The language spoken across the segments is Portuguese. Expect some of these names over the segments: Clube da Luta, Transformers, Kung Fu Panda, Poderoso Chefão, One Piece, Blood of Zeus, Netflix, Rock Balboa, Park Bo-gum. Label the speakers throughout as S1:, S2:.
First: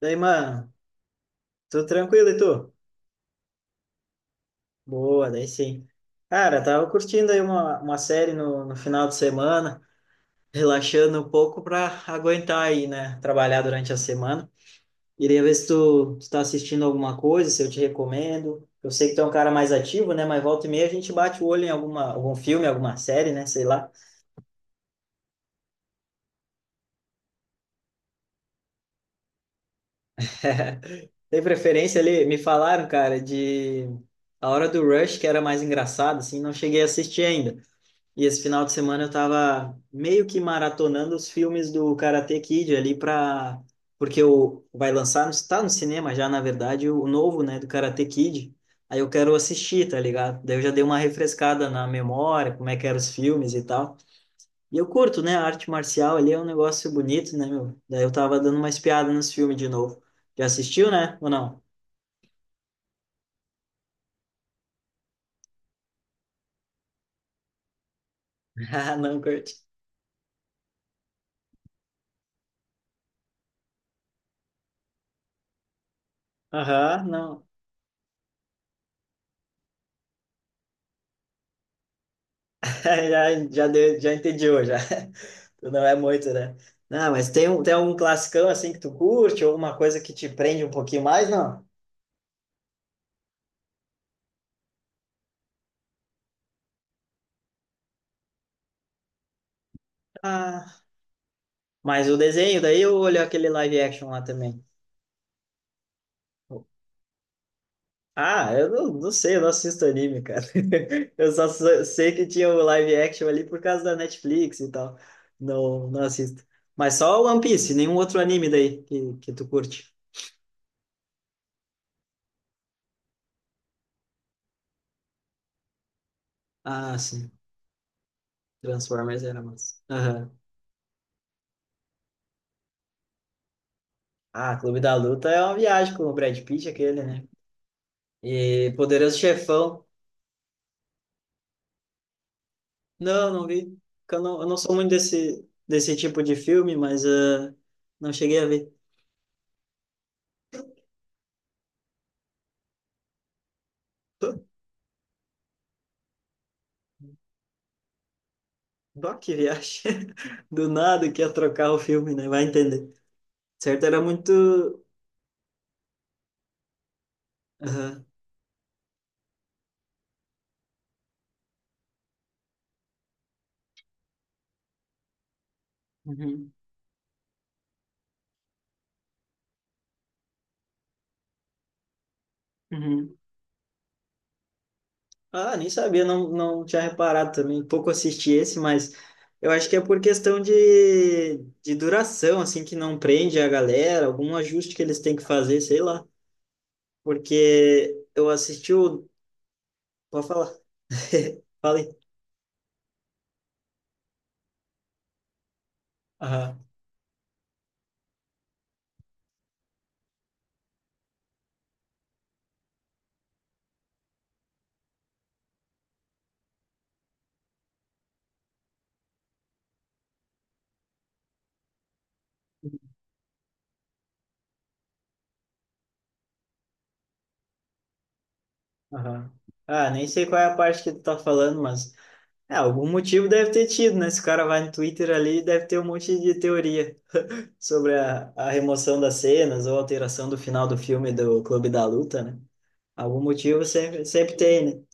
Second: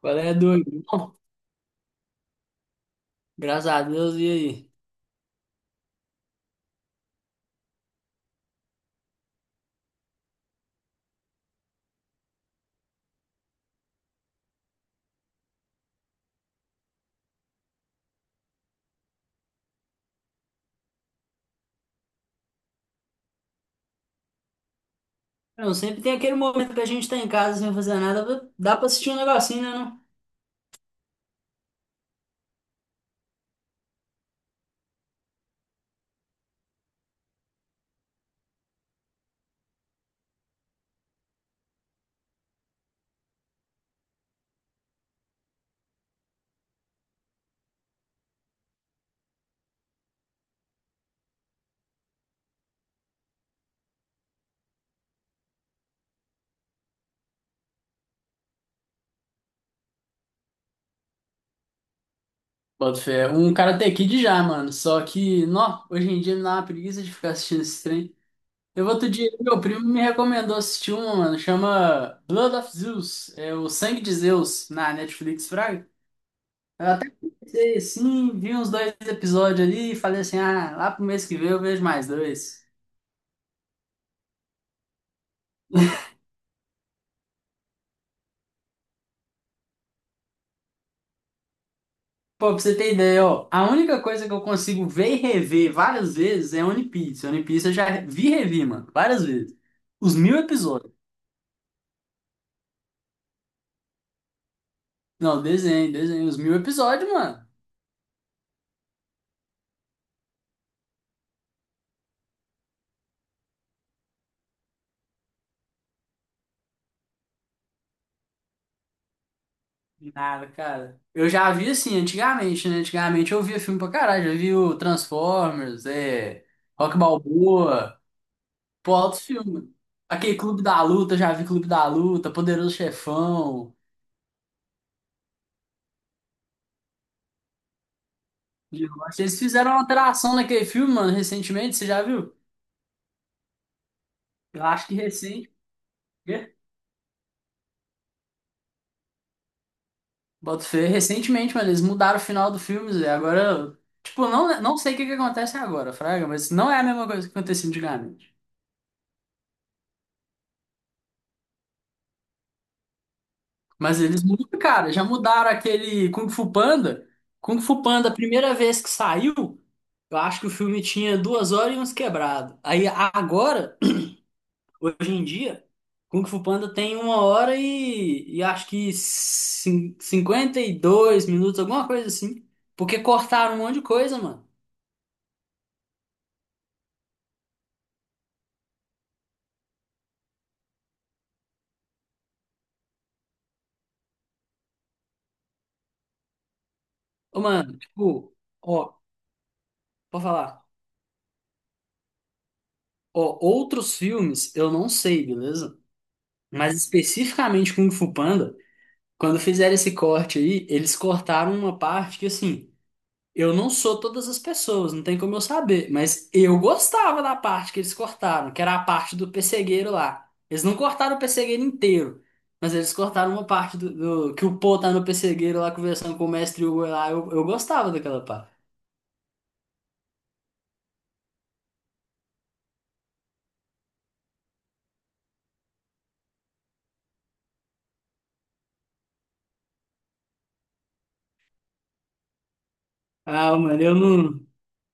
S1: Daí,
S2: Qual é,
S1: mano,
S2: doido? Bom,
S1: tudo tranquilo e tu?
S2: graças a Deus, e aí?
S1: Boa, daí sim. Cara, tava curtindo aí uma série no final de semana, relaxando um pouco pra aguentar aí, né? Trabalhar durante a semana. Iria ver se tu tá assistindo alguma coisa, se eu te recomendo. Eu sei que tu é um cara mais ativo, né? Mas volta e meia a gente bate o olho em algum filme, alguma série, né? Sei lá.
S2: Não, sempre tem aquele momento que a gente tá em casa sem fazer nada, dá pra assistir um negocinho, né, não?
S1: Tem preferência ali? Me falaram, cara, de A Hora do Rush, que era mais engraçado, assim, não cheguei a assistir ainda. E esse final de semana eu tava meio que maratonando os filmes do Karate Kid ali pra... Porque o... vai lançar, está no cinema já, na verdade, o novo, né, do Karate Kid. Aí eu quero assistir, tá ligado? Daí eu já dei uma refrescada na memória, como é que eram os filmes e tal. E eu curto, né, a arte marcial ali é um negócio bonito, né, meu? Daí eu tava dando uma espiada nos filmes de novo. Já assistiu, né? Ou não?
S2: Bota fé, um Karate Kid já, mano, só que, nó, hoje em dia me dá uma preguiça de ficar assistindo esse trem. Eu vou
S1: Ah,
S2: outro
S1: não
S2: dia,
S1: curte.
S2: meu primo me recomendou assistir uma, mano, chama Blood of Zeus, é o Sangue de Zeus, na Netflix, fraga. Eu
S1: Aham,
S2: até
S1: não.
S2: comecei, assim, vi uns dois episódios ali e falei assim, ah, lá pro mês que vem eu vejo mais dois.
S1: Já entendeu, já. Tu não é muito, né? Não, mas tem, tem algum classicão assim que tu curte, ou uma coisa que te prende um pouquinho mais, não?
S2: Pô, pra você ter ideia, ó, a única coisa que eu consigo ver e rever várias vezes é One Piece. One Piece eu já vi e revi, mano, várias vezes. Os mil
S1: Ah,
S2: episódios.
S1: mas o desenho, daí eu olho aquele live action lá também.
S2: Não, desenho, desenho, os 1.000 episódios, mano.
S1: Ah, eu não sei, eu não assisto anime, cara. Eu só sei que tinha o live action ali por causa da Netflix e tal. Não, não assisto. Mas só o One Piece, nenhum outro anime daí que tu curte.
S2: Nada, cara. Eu já vi assim, antigamente, né? Antigamente eu via filme pra caralho, já vi o Transformers, é,
S1: Ah,
S2: Rock
S1: sim.
S2: Balboa, pô, altos
S1: Transformers era
S2: filmes.
S1: massa.
S2: Aquele Clube da Luta, já vi Clube da Luta, Poderoso Chefão.
S1: Ah, Clube da Luta é uma viagem com o Brad Pitt, aquele, né? E Poderoso
S2: Eles fizeram uma
S1: Chefão.
S2: alteração naquele filme, mano, recentemente, você já viu?
S1: Não, não vi. Porque eu não, eu não
S2: Eu
S1: sou
S2: acho
S1: muito
S2: que
S1: desse,
S2: recente.
S1: desse tipo de filme, mas ah, não cheguei a ver.
S2: Boto fé recentemente, mas eles mudaram o final do filme, Zé. Agora, tipo, não, não sei o que que acontece agora, Fraga, mas não é a mesma coisa que acontecia antigamente.
S1: Bah, que viagem. Do nada que ia trocar o filme, né? Vai entender. Certo, era
S2: Mas eles mudam,
S1: muito.
S2: cara, já mudaram aquele Kung Fu Panda. Kung Fu
S1: Aham.
S2: Panda, a primeira vez que saiu, eu acho que o filme tinha 2 horas e uns quebrados. Aí agora, hoje em dia, Kung Fu
S1: Uhum.
S2: Panda tem 1 hora e acho que cinquenta e dois minutos, alguma coisa assim. Porque
S1: Uhum.
S2: cortaram um monte de coisa, mano.
S1: Ah, nem sabia, não tinha reparado também. Pouco assisti esse, mas eu acho que é por questão de duração, assim, que não prende a galera, algum ajuste que eles têm que fazer, sei lá.
S2: Ô, mano,
S1: Porque eu
S2: tipo.
S1: assisti
S2: Ó,
S1: o.
S2: vou
S1: Pode falar,
S2: falar.
S1: fala aí.
S2: Ó, outros filmes eu não sei, beleza?
S1: Aham,
S2: Mas especificamente Kung Fu Panda, quando fizeram esse corte aí, eles cortaram uma parte que assim, eu não sou todas as pessoas, não tem como eu saber, mas eu gostava da parte que eles cortaram, que era a parte do pessegueiro lá. Eles não cortaram o pessegueiro inteiro, mas eles cortaram uma parte que o Po tá no pessegueiro lá conversando com o mestre Hugo lá. Eu gostava daquela parte.
S1: aham. Ah, nem sei qual é a parte que tu tá falando, mas é, algum motivo deve ter tido, né? Esse cara vai no Twitter ali deve ter um monte de teoria sobre a remoção das cenas ou alteração do final do filme do Clube da Luta, né? Algum
S2: Ah,
S1: motivo
S2: mano,
S1: sempre tem, né?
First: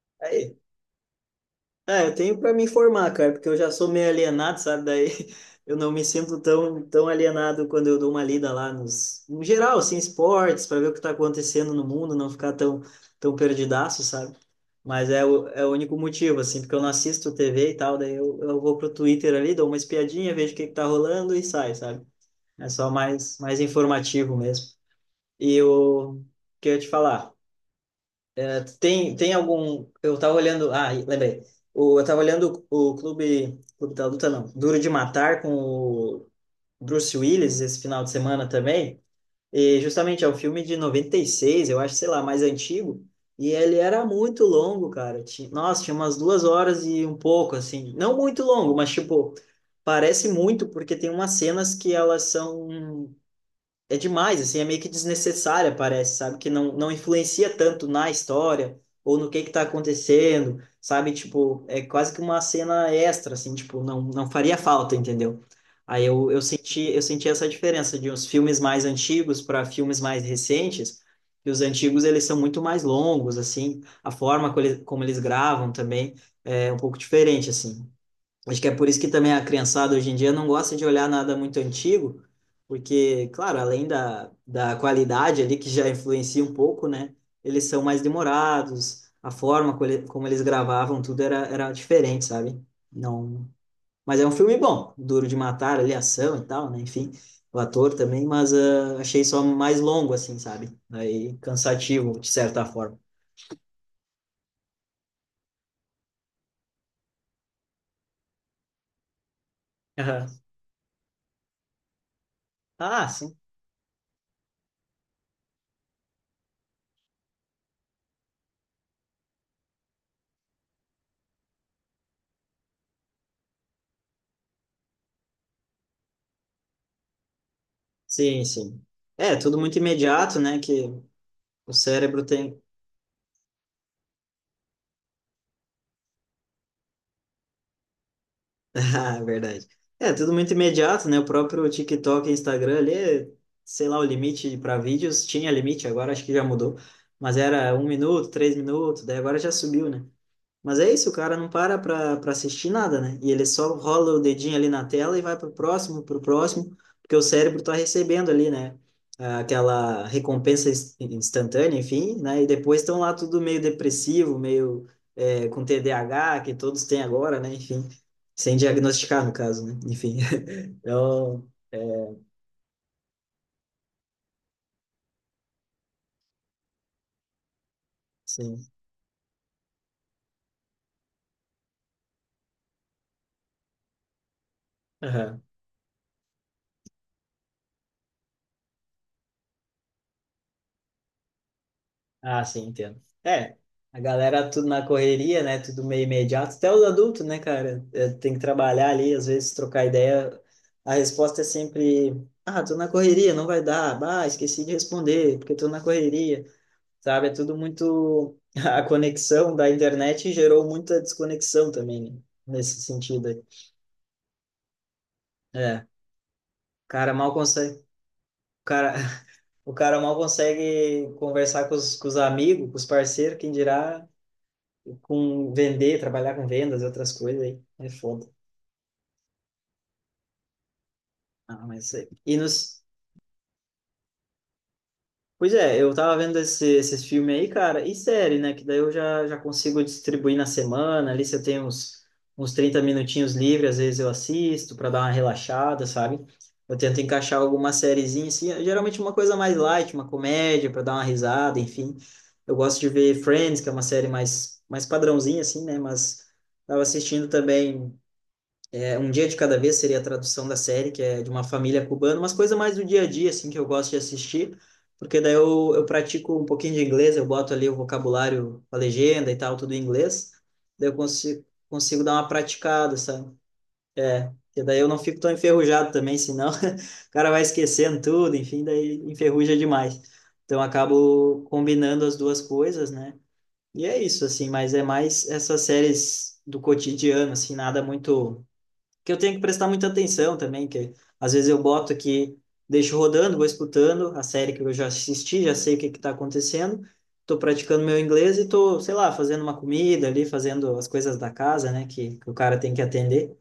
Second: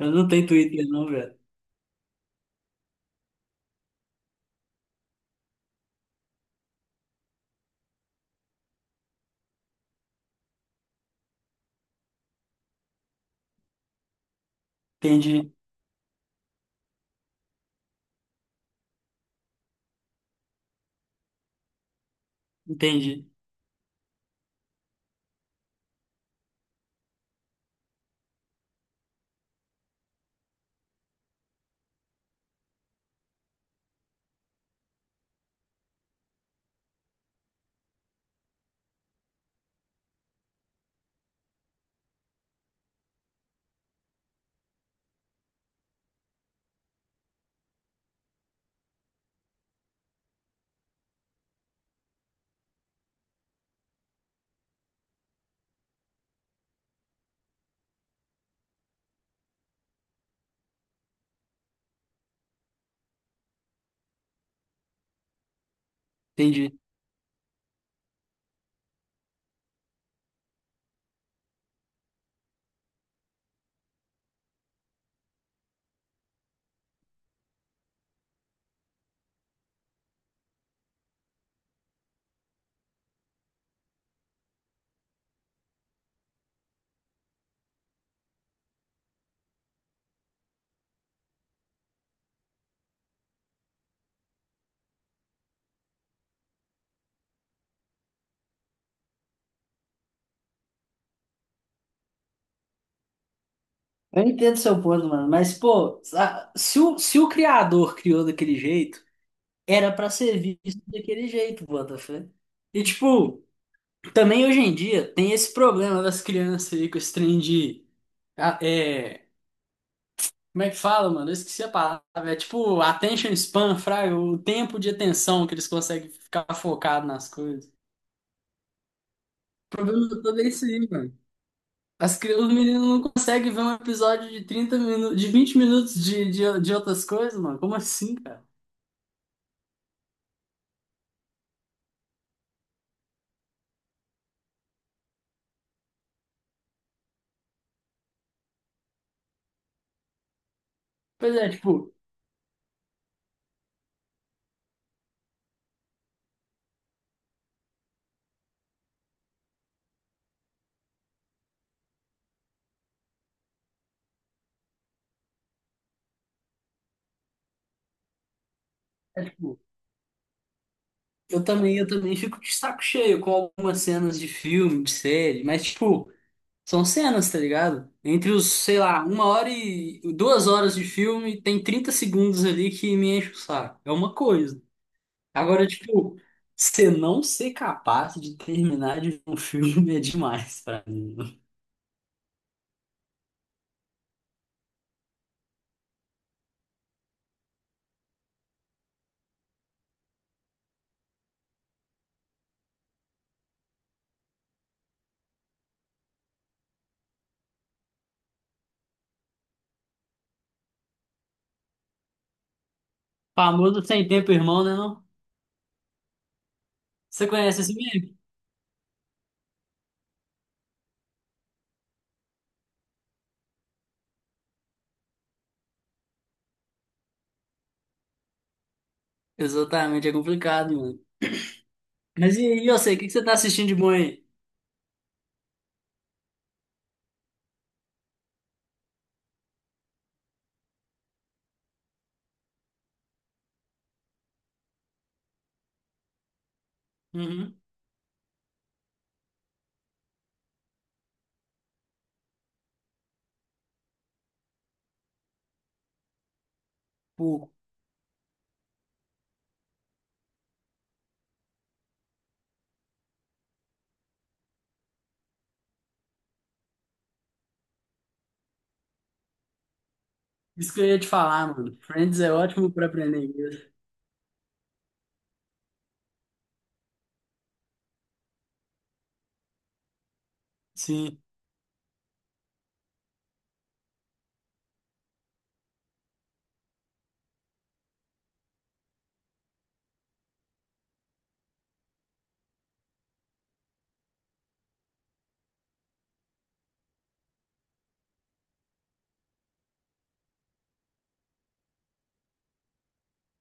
S2: eu não tenho
S1: Aí,
S2: Twitter não, velho.
S1: ah, eu tenho para me informar, cara, porque eu já sou meio alienado, sabe? Daí eu não me sinto tão alienado quando eu dou uma lida lá no geral, assim, esportes, para ver o que está acontecendo no mundo, não ficar tão perdidaço, sabe? Mas é
S2: Entendi,
S1: é o único motivo, assim, porque eu não assisto TV e tal, daí eu vou pro Twitter ali, dou uma espiadinha, vejo o que que tá rolando e sai, sabe? É só
S2: entendi,
S1: mais informativo mesmo. E o que eu ia te falar? Tem algum. Eu tava olhando. Ah, lembrei. O, eu tava olhando o Clube da Luta, não. Duro de Matar com o Bruce Willis esse final de semana também. E justamente é um filme de 96 eu acho, sei lá, mais antigo. E ele era muito longo, cara. Nossa, tinha umas 2 horas e um pouco, assim. Não muito longo, mas tipo, parece muito, porque tem umas cenas que elas são é demais, assim, é meio que desnecessária, parece, sabe? Que não influencia tanto na história ou no que tá acontecendo, sabe? Tipo, é quase que uma cena extra, assim, tipo, não faria falta, entendeu? Aí
S2: entendi.
S1: eu senti essa diferença de uns filmes mais antigos para filmes mais recentes, e os antigos eles são muito mais longos, assim, a forma como como eles gravam também é um pouco diferente, assim. Acho que é por isso que também a criançada hoje em dia não gosta de olhar nada muito antigo, porque, claro, além da qualidade ali, que já influencia um pouco, né? Eles são mais demorados, a forma como eles gravavam, tudo era diferente, sabe? Não... Mas é um filme bom, Duro de Matar, ali, ação e tal, né? Enfim, o ator também, mas ah, achei só mais longo, assim, sabe? Aí, cansativo, de certa forma.
S2: Eu entendo seu ponto, mano, mas, pô, se o criador criou daquele jeito, era pra
S1: Aham.
S2: ser visto daquele jeito, Botafé. E,
S1: Ah, sim.
S2: tipo, também hoje em dia tem esse problema das crianças aí com esse trem de. Ah, é, como é que fala, mano? Eu esqueci a palavra. É tipo, attention span, fraga, o tempo de atenção que eles conseguem ficar focado nas coisas. O
S1: Sim, sim. É, tudo muito
S2: problema
S1: imediato,
S2: todo é
S1: né?
S2: isso
S1: Que
S2: aí, mano.
S1: o cérebro
S2: Os
S1: tem,
S2: meninos não conseguem ver um episódio de 30 minutos, de 20 minutos de outras coisas, mano. Como assim, cara?
S1: ah, verdade. É, tudo muito imediato, né? O próprio TikTok e Instagram ali, sei lá, o limite para vídeos, tinha limite, agora acho que já mudou, mas era 1 minuto, 3 minutos, daí agora já subiu, né? Mas é isso, o
S2: Pois
S1: cara não para pra assistir nada, né? E ele só rola o dedinho ali na tela e vai pro próximo, porque o cérebro tá recebendo ali, né? Ah, aquela recompensa instantânea, enfim, né? E depois estão lá tudo meio depressivo, meio é, com TDAH, que todos têm agora, né? Enfim, sem diagnosticar,
S2: é,
S1: no
S2: tipo,
S1: caso, né? Enfim,
S2: eu
S1: então,
S2: também,
S1: é,
S2: eu também fico de saco cheio com algumas cenas de filme, de série, mas, tipo, são cenas, tá ligado? Entre os,
S1: sim.
S2: sei lá, 1 hora e 2 horas de filme, tem 30 segundos ali que me enche o saco. É uma coisa.
S1: Aham.
S2: Agora, tipo, você não ser capaz de terminar de ver um filme é demais pra mim.
S1: Ah, sim, entendo. É, a galera tudo na correria, né? Tudo meio imediato. Até os adultos, né, cara? É, tem que trabalhar ali, às vezes trocar ideia. A resposta é sempre: ah, tô na correria, não vai dar. Ah, esqueci de responder, porque tô na correria. Sabe? É tudo muito. A conexão da internet gerou muita desconexão também, né? Nesse sentido aí.
S2: Famoso sem tempo, irmão, né? Não?
S1: É, o cara
S2: Você
S1: mal
S2: conhece esse
S1: consegue.
S2: meme?
S1: O cara, o cara mal consegue conversar com com os amigos, com os parceiros, quem dirá com vender, trabalhar com vendas e outras coisas aí. É foda.
S2: Exatamente, é complicado, mano.
S1: Ah, mas e
S2: Mas e aí, eu
S1: nos
S2: sei, o que que você tá assistindo de bom aí?
S1: pois é, eu tava vendo esses filmes aí, cara, e série, né? Que daí eu já consigo distribuir na semana. Ali, se eu tenho uns 30 minutinhos livres, às vezes eu assisto para dar uma relaxada, sabe? Eu tento encaixar
S2: Uhum.
S1: alguma sériezinha, assim, é geralmente uma coisa mais light, uma comédia, para dar uma risada, enfim. Eu gosto de ver Friends, que é uma série mais padrãozinha, assim, né? Mas tava assistindo
S2: Pouco.
S1: também é, Um Dia de Cada Vez seria a tradução da série, que é de uma família cubana, umas coisas mais do dia a dia, assim, que eu gosto de assistir, porque daí eu pratico um pouquinho de inglês, eu boto ali o vocabulário, a legenda e tal, tudo em inglês,
S2: Isso que eu
S1: daí eu
S2: ia te falar, mano.
S1: consigo dar
S2: Friends
S1: uma
S2: é ótimo pra
S1: praticada,
S2: aprender
S1: sabe?
S2: inglês.
S1: É, porque daí eu não fico tão enferrujado também, senão o cara vai esquecendo tudo, enfim, daí enferruja demais. Então eu
S2: Sim.
S1: acabo combinando as duas coisas, né? E é isso, assim, mas é mais essas séries do cotidiano, assim, nada muito que eu tenho que prestar muita atenção também, que às vezes eu boto aqui, deixo rodando, vou escutando a série que eu já assisti, já sei o que que tá acontecendo, tô praticando meu inglês e tô, sei lá, fazendo uma comida ali, fazendo as coisas da casa, né, que o cara tem que atender.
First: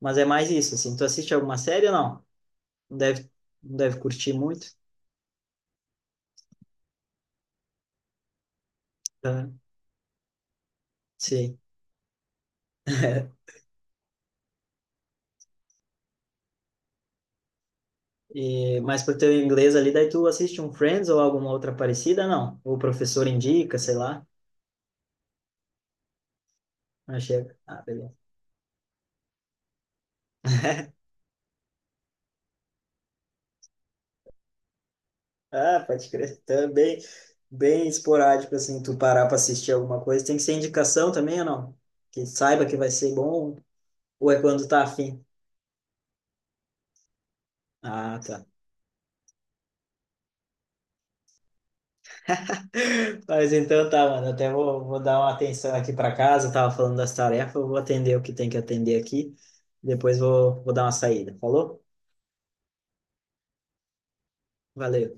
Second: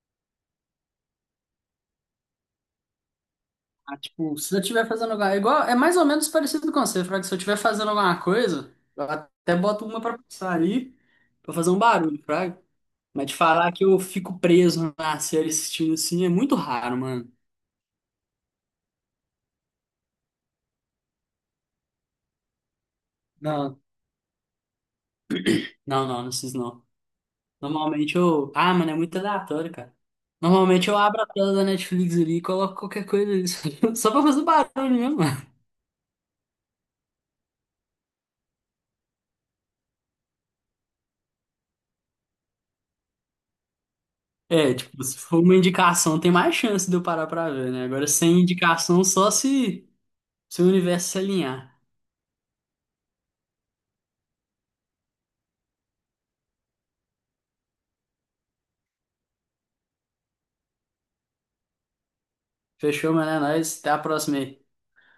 S1: Mas é mais isso, assim, tu assiste alguma série ou não? Não deve, não
S2: Ah,
S1: deve curtir
S2: tipo, se eu
S1: muito,
S2: estiver fazendo alguma... É igual, é mais ou menos parecido com você, Fraga. Se eu estiver fazendo alguma coisa, eu
S1: tá?
S2: até boto uma pra passar ali, pra
S1: Sim.
S2: fazer um barulho, Fraga. Mas de falar que eu fico preso na série assistindo assim, é muito raro, mano.
S1: E, mas pro teu inglês ali, daí tu assiste um Friends ou alguma outra parecida, não? Ou o professor indica,
S2: Não,
S1: sei lá.
S2: não, não, não preciso não.
S1: Não chega. Ah, beleza.
S2: Normalmente eu. Ah, mano, é muito aleatório, cara. Normalmente eu abro a tela da Netflix ali e coloco qualquer coisa ali, só pra fazer barulho mesmo.
S1: Ah, pode crer. Também bem esporádico, assim, tu parar pra assistir alguma coisa. Tem que ser indicação também ou não? Que saiba que vai ser bom ou é quando
S2: É,
S1: tá
S2: tipo, se
S1: afim?
S2: for uma indicação, tem mais chance de eu parar pra ver, né? Agora,
S1: Ah,
S2: sem
S1: tá.
S2: indicação, só se o universo se alinhar.
S1: Mas então tá, mano. Até vou, vou dar uma atenção aqui pra casa. Eu tava falando das tarefas, eu vou atender o que tem que atender aqui. Depois vou, vou dar uma saída. Falou?
S2: Fechou, mano? É nóis. Até a próxima aí.
S1: Valeu.